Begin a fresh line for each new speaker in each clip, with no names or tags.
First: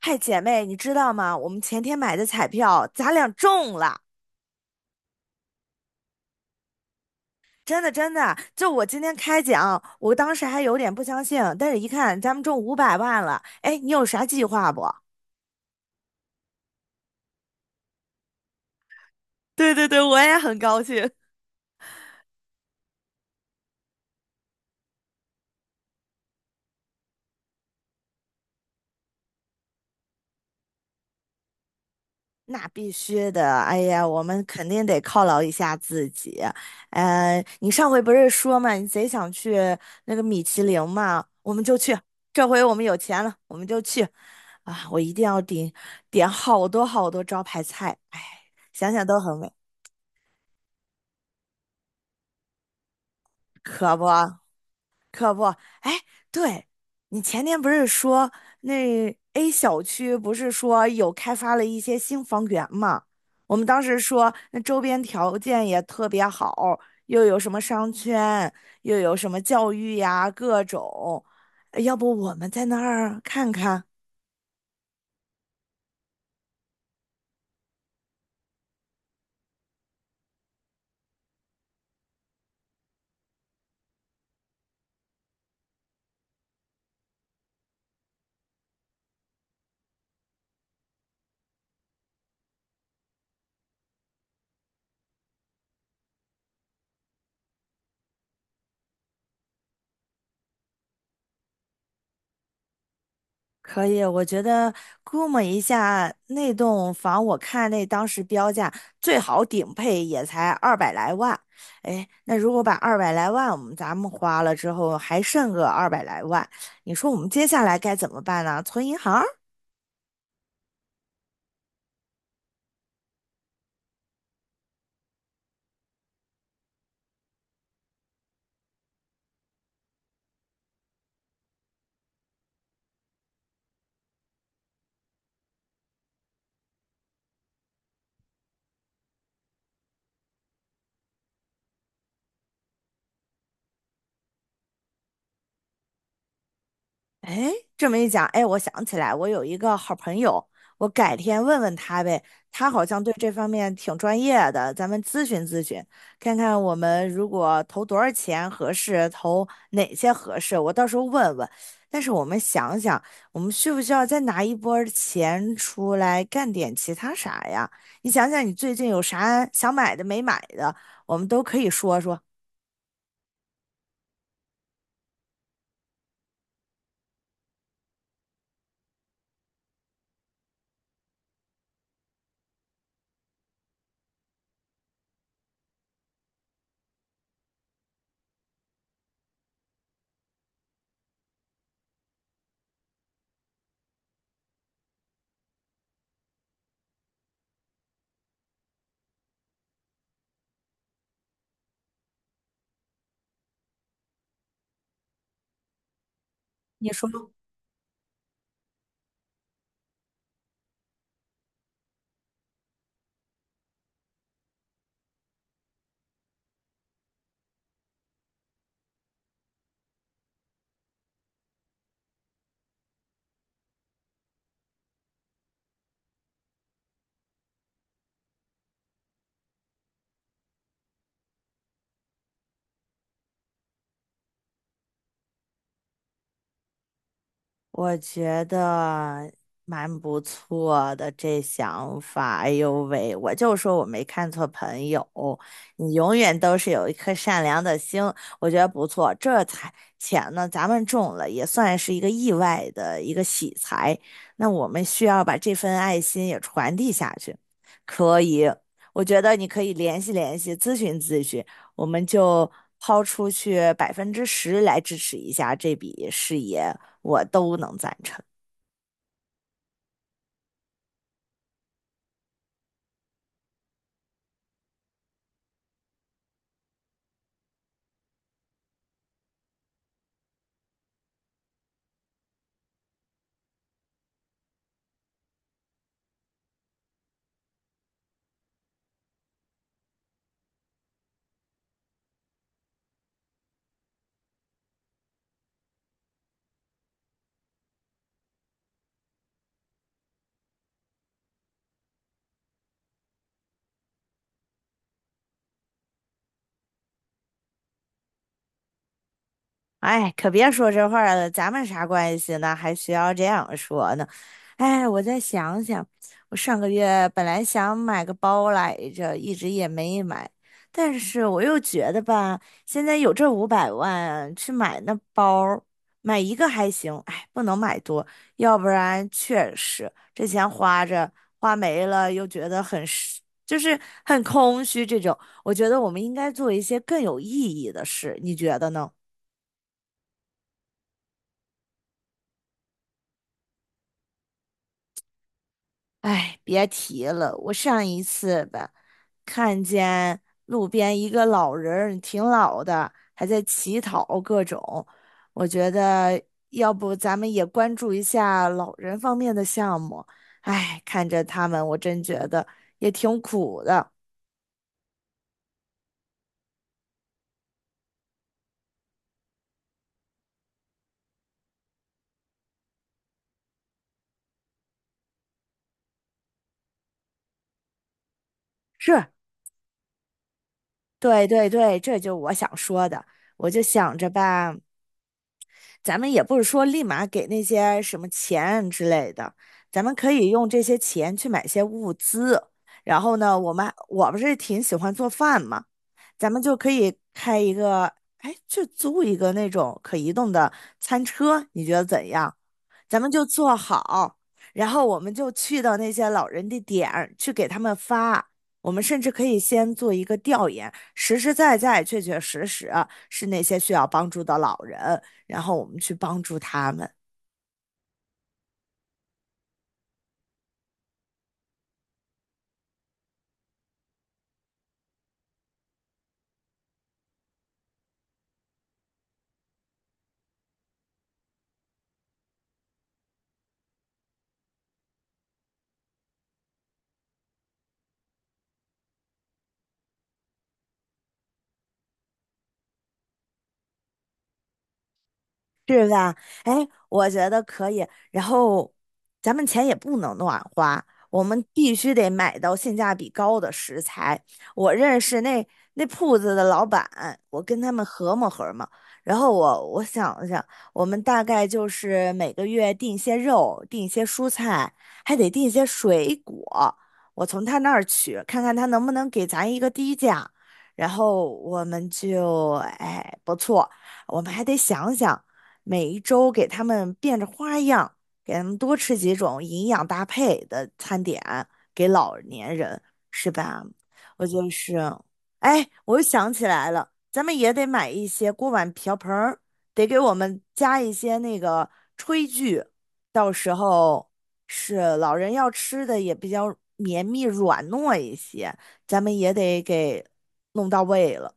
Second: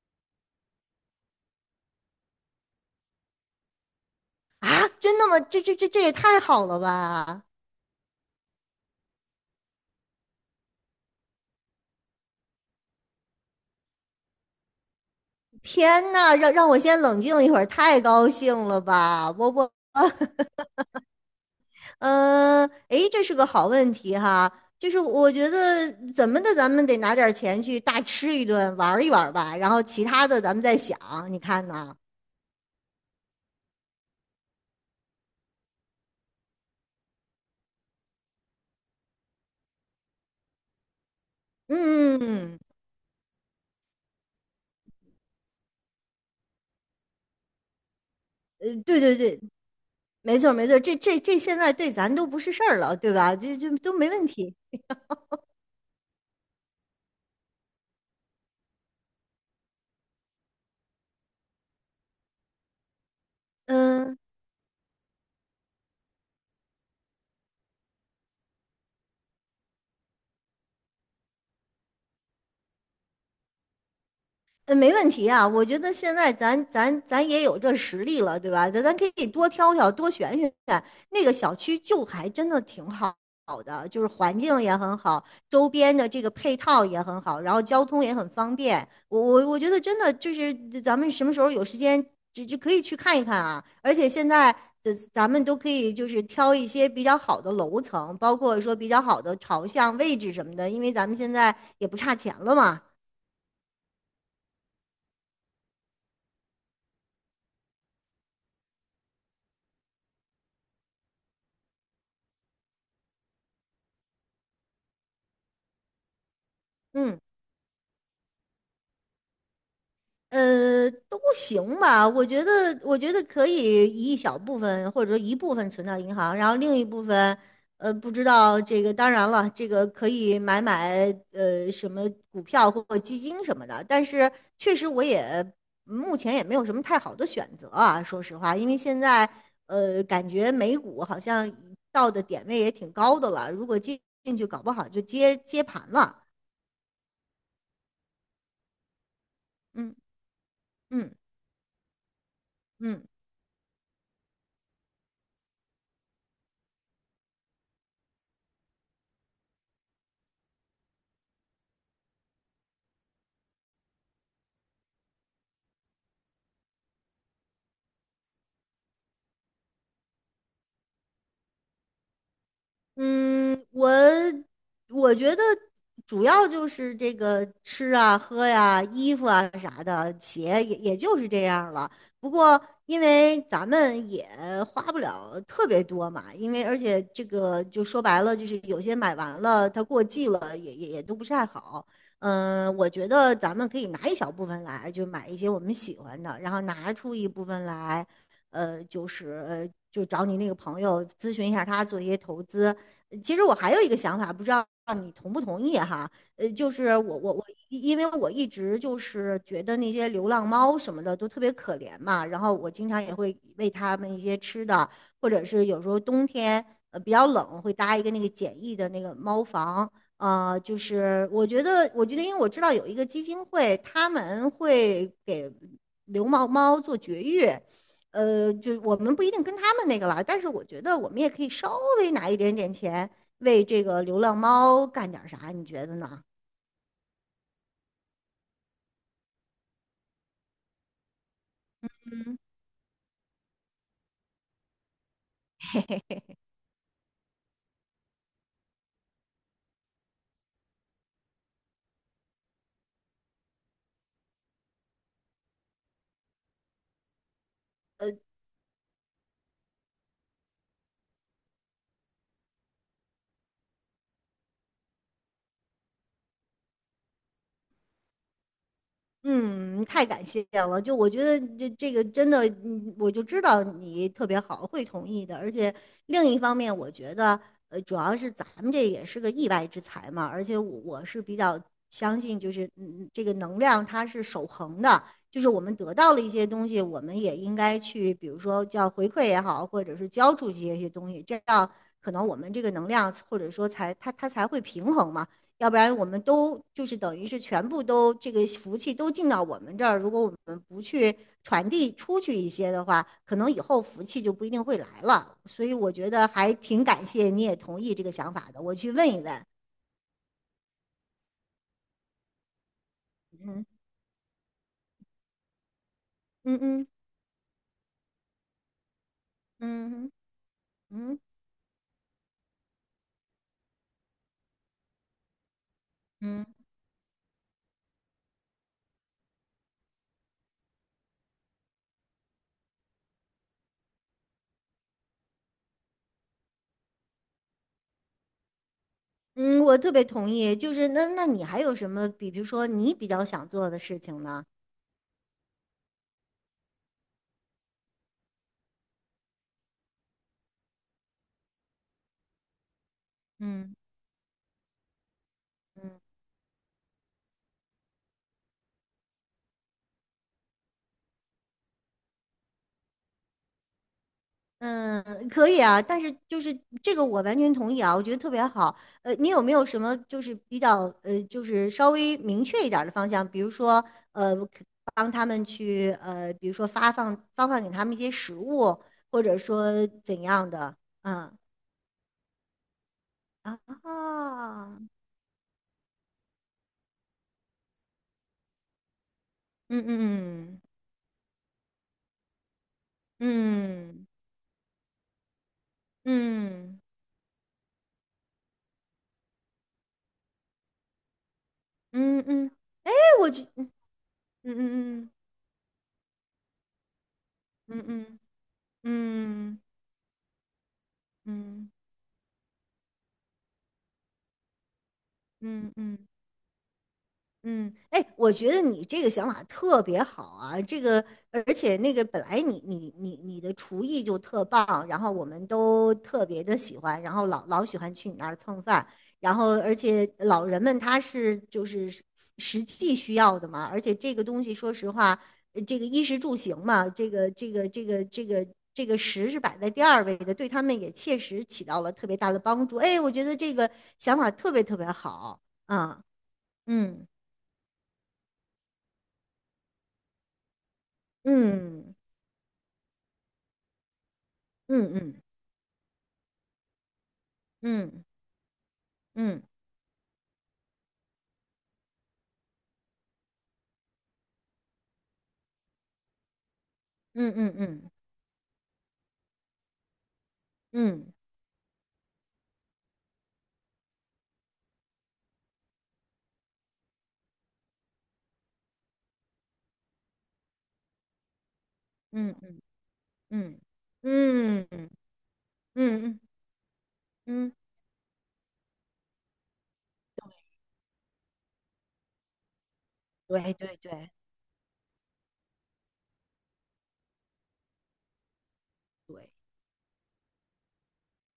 嗨，姐妹，你知道吗？我们前天买的彩票，咱俩中了，
啊，真的吗？这也太好了吧！
真的真的。就我今天开奖，我当时还有点不相信，但是一看咱们中五百万了，哎，你有啥计划不？
天呐，让我先冷静一会儿，太高兴了吧！我我
对对对，我也很高兴。
嗯，哎，这是个好问题哈。就是我觉得怎么的，咱们得拿点钱去大吃一顿，玩一玩吧，然后其他的咱们再想。你看呢？
那必须的，哎呀，我们肯定得犒劳一下自己。你上回不是说嘛，你贼想去那个米其林嘛，我们就去。
嗯，
这
嗯。
回我们有钱了，我们就去。啊，我一定要点好多好多招牌菜，哎，想
对
想
对
都很
对，
美，
没错没错，这这这现在对咱都不是事儿了，对吧？这都
可不。
没问题。
可不，哎，对，你前天不是说那 A 小区不是说有开发了一些新房源嘛？我们当时
嗯。
说那周边条件也特别好，又有什么商圈，又有什么教育呀，各种，要不我们在那儿看看？
嗯，没问题啊，我觉得现在咱也有这实力了，对吧？咱可以多挑挑，多选选。那个小区就还真的挺好好的，就是环境也很好，周边的这个配套也很好，然后交通也很方便。我觉得真的就是咱们什么时候有时间，就可以去看一看啊。而且现在咱们都可以就是挑一些比较好的楼层，包括说比较好的朝向、位置什么的，因为咱们现在也不差钱了嘛。
可以，我觉得估摸一下，那栋房我看那当时标价最好顶配也才二百来万，哎，那如果把二百来万我们咱们花了之后，还剩个二百来万，你说我
嗯。
们接下来该怎么办呢？存银行。
都行吧。我觉得，我觉得可以一小部分或者说一部分存到银行，然后另一部分，不知道这个。当然了，这个可以买什么股票或基金什么的。但是确实，我也目前也没有什么太好的选择啊。说实话，因为现在感觉美股好像到的点位也挺高的了，如果进去，搞不好就接盘了。
哎，这么一讲，哎，我想起来，我有一个好
嗯
朋友，我
嗯
改天问问他呗，他好像
嗯。
对这方面挺专业的，咱们咨询咨询，看看我们如果投多少钱合适，投哪些合适，我到时候问问。但是我们想想，我们需不需要再拿一波儿钱出来干点其他啥呀？你想想，你最近有啥想买的没买的，我们都可以说说。
嗯，我觉得主要就是这个吃啊、喝呀、衣服啊啥的，鞋也就是这样了。不过因为咱们也花不了特别多嘛，因为而且这个就说白了，就是有些买完了它过季了，也都不是太好。嗯，我觉得咱们可以拿一小部分来，就买一些我们喜欢的，然后拿出一部分来，就找你那个朋友咨询一下他做一些投资。其实我还有一个想法，不知道你同不同意哈？呃，就
你
是
说，
我我我，因为我一直就是觉得那些流浪猫什么的都特别可怜嘛，然后我经常也会喂它们一些吃的，或者是有时候冬天比较冷，会搭一个那个简易的那个猫房。我觉得，因为我知道有一个基金会，他们会给流浪猫做绝育，就我们不一定跟他们那个了，但是我觉得我们也可以稍微拿一点点钱为这个流浪猫干点啥，你觉得呢？
我觉得蛮不错的这想法。哎呦喂，我就说我没看错朋友，你永远都是有一颗善良的心，我觉得不错。这才钱呢，咱们中了也算是一个意外的一个喜财。那我们需要把这份爱心也传递下去，可以。我觉得你可以联系联系，咨询咨询，我们就抛出去10%来支持一下这笔事业。我都能赞成。
嗯，太感谢了！就我觉得这个真的，嗯我就知道你特别好，会同意的。而且另一方面，我觉得，主要是咱们这也是个意外之财嘛。而且我是比较相信，就是嗯，这个能量它是守恒的，就是我们得到了一些东西，我们也应该去，比如说叫回馈也好，或者是交出去一些东西，这样可能我们这个能量或者说才它才会平衡嘛。要不然我们都就是等于是全部都这个福气都进到我们这儿，如果我们不去传递出去一些的话，可能以后福气就不一定会来了。所以我觉得还挺感谢你也同意这个想法的，我去问一问。
哎，可别说这话了，咱们啥关系呢？还需要这样
嗯。
说呢？哎，我再想想，我上
嗯，
个
嗯
月本来想买个包来着，一直也没
嗯
买，但
嗯
是我又觉得吧，现在有这五百万去买那包儿买一
嗯
个还行，哎，不能买多，要不然确实这钱花着花没了，又觉得很是就是很空虚这种。我觉得我们应该做一些更有意义的事，你觉得呢？
嗯，我特别同意。就是那你还有什么比如说你比较想做的事情呢？
哎，别提了，我上一次吧，看见路边一个老人儿挺老的，还在
嗯
乞讨各种。我觉
嗯。
得要不咱们也关注一下老人方面的项目。哎，看着他们，我真觉得也挺苦的。
嗯，可以啊，但是就是这个我完全同意啊，我觉得特别好。你有没有什么就是比较就是稍微明确一点儿的方向？比如说可帮他们去比如说发放给他们一些食物，
是，
或者说怎样的？
对
嗯。
对对，这就我想说的。我就想着吧，
啊，
咱们也不是说立马给那些什么钱之类的，
嗯，
咱
嗯
们可以用
嗯
这些钱去买些物资。然后呢，我们
嗯
我不是挺喜欢做饭嘛，咱们就可
嗯
以开一个，哎，就租一个那种可移动的餐车，你觉得怎
嗯
样？
嗯，哎，
咱们就
我觉
做好，
嗯
然后我
嗯
们就去到那些老人的点儿去给他们
嗯嗯
发。我们甚至可以
嗯嗯
先做一个调研，实实在
嗯
在、确确实实是那些需要帮助的老人，
嗯嗯嗯。嗯
然后我
嗯
们去
嗯。
帮助他们。
嗯，哎，我觉得你这个想法特别好啊，这个而且那个本来你的厨艺就特棒，然后我们都特别的喜欢，然后老喜欢去你那儿蹭饭，然后而且老人们他是就是实际需要的嘛，而且这个东西说实话，这个衣食住行嘛，这个食是摆在第二位的，对他们也切实起到了特别大的帮助。哎，我觉得这个想法特别特别好
是
啊。
吧？哎，
嗯。
我觉得可以。然后，咱们钱也不能乱花，我们必须
嗯，
得买到性价比高的食材。我
嗯
认识
嗯
那那铺子的老板，我跟他们
嗯
合谋合谋。然后
嗯
我想了想，我们大概就是每个月订些肉，订些蔬菜，还得订些水果。我
嗯
从
嗯嗯
他那儿
嗯
取，看看他能不能给咱一个低价。然
嗯
后我们就，哎，不错。我们还得想想。每一周给他们变着花样，给他们多吃几种营养搭配的餐点，给老
嗯
年人，是
嗯
吧？我就是，
嗯
哎，我又
嗯，
想起来了，咱们也
嗯
得买一些锅碗瓢盆儿，得给我们加一些那个炊具，到时
对对
候
对
是老人要吃的也比较绵密软糯一些，咱们
对，
也得给弄到位了，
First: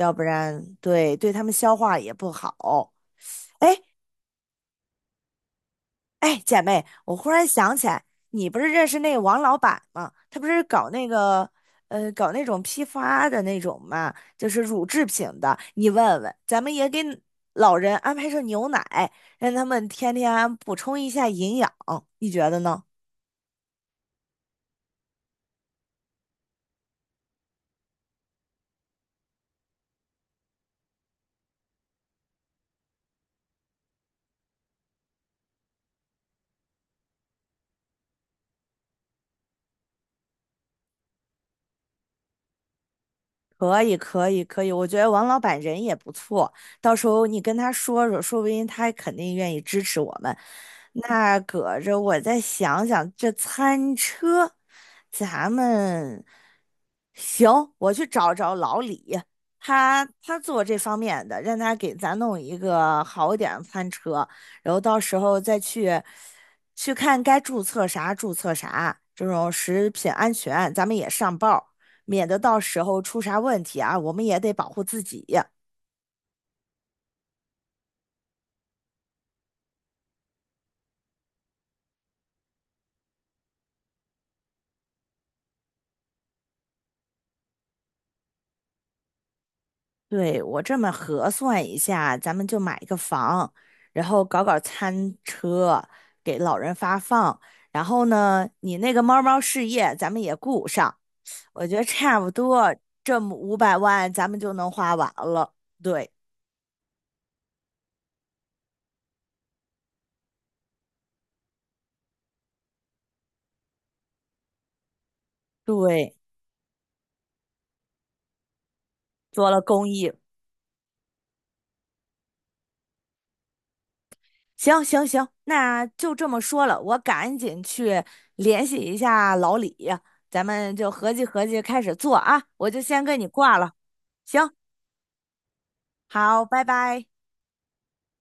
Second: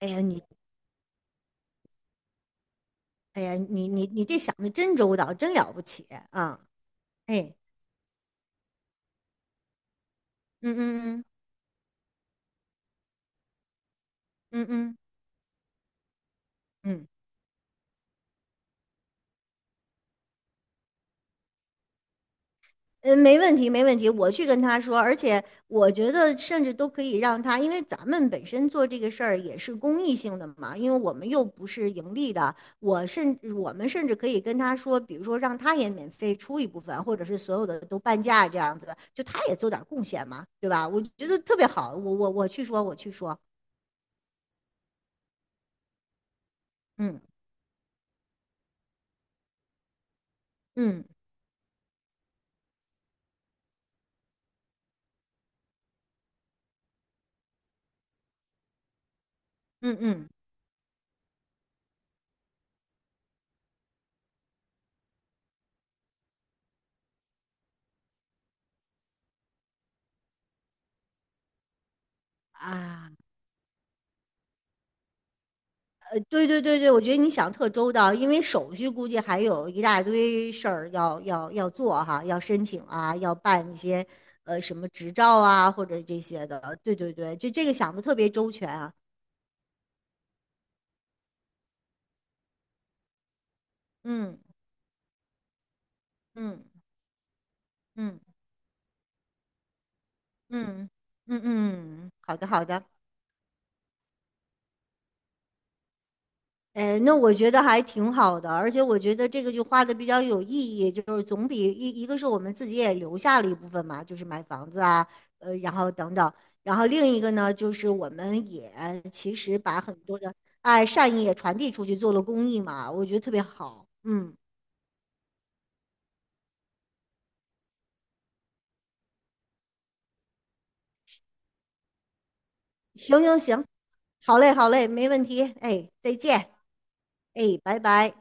哎呀
不
你
然对他们消化也不好。
哎呀
哎，
你这想的真周到，真了不起
哎，
啊！
姐妹，我忽然
哎，
想起来，你不是认识那个王老板吗？他不是
嗯
搞那
嗯
个，搞那种批发的那种嘛，就是
嗯嗯
乳
嗯
制品的。你问问，咱们也给
嗯。
老人安排上牛奶，让他们天天补充一下营养，你觉得呢？
嗯，没问题，没问题，我去跟他说，而且我觉得甚至都可以让他，因为咱们本身做这个事儿也是公益性的嘛，因为我们又不是盈利的，我们甚至可以跟他说，比如说让他也免费出一部分，或者是所有的都半价这样子，就他也做点贡献嘛，对吧？我觉得特别好，我去说，我去说，
可以，可以，可以。我觉得王老板人也不错，到时
嗯。
候你跟他说说，说不定他肯定愿意支持我们。
嗯
那搁着我再想想，这餐车，咱们行，我去找找老李，
嗯
他
嗯
他做这方面的，让他给咱弄一个好点儿的餐车，然后到时候再去去看该注册啥注册啥，这种食品安全咱们也上报。免得到时候
啊。
出啥问题啊，我们也得保护自己。
对对对对，我觉得你想特周到，因为手续估计还有一大堆事儿要做哈，要申请啊，要办一些什么执照啊或者这些的。对对对，就这个想的特别周全啊。
对，我这么核算一下，咱们就买一个房，然后
嗯
搞搞餐车，给老
嗯
人发放。然后
嗯
呢，你那个猫猫事业咱们也顾
嗯
上，
嗯嗯。
我觉得
嗯，
差不
好的好
多
的。
这么五百万咱们就能花完了。对
哎，那我觉得还挺好的，而且我觉得这个就花的比较有意义，就是总比一个是我们自己也留下了一部分嘛，就是买房子啊，然后
对，
等等，然后另一个呢，就是我们也其
做
实
了
把
公
很
益。
多的爱善意也传递出去，做了公益嘛，我觉得特别好。嗯，
行行行，那就这么说了，我赶紧去联系一下老李，咱们就合计合计开始做啊，我就先跟
行
你
行
挂
行，
了。
好
行，
嘞好嘞，没问题。哎，再
好，
见，
拜拜。
哎，拜拜。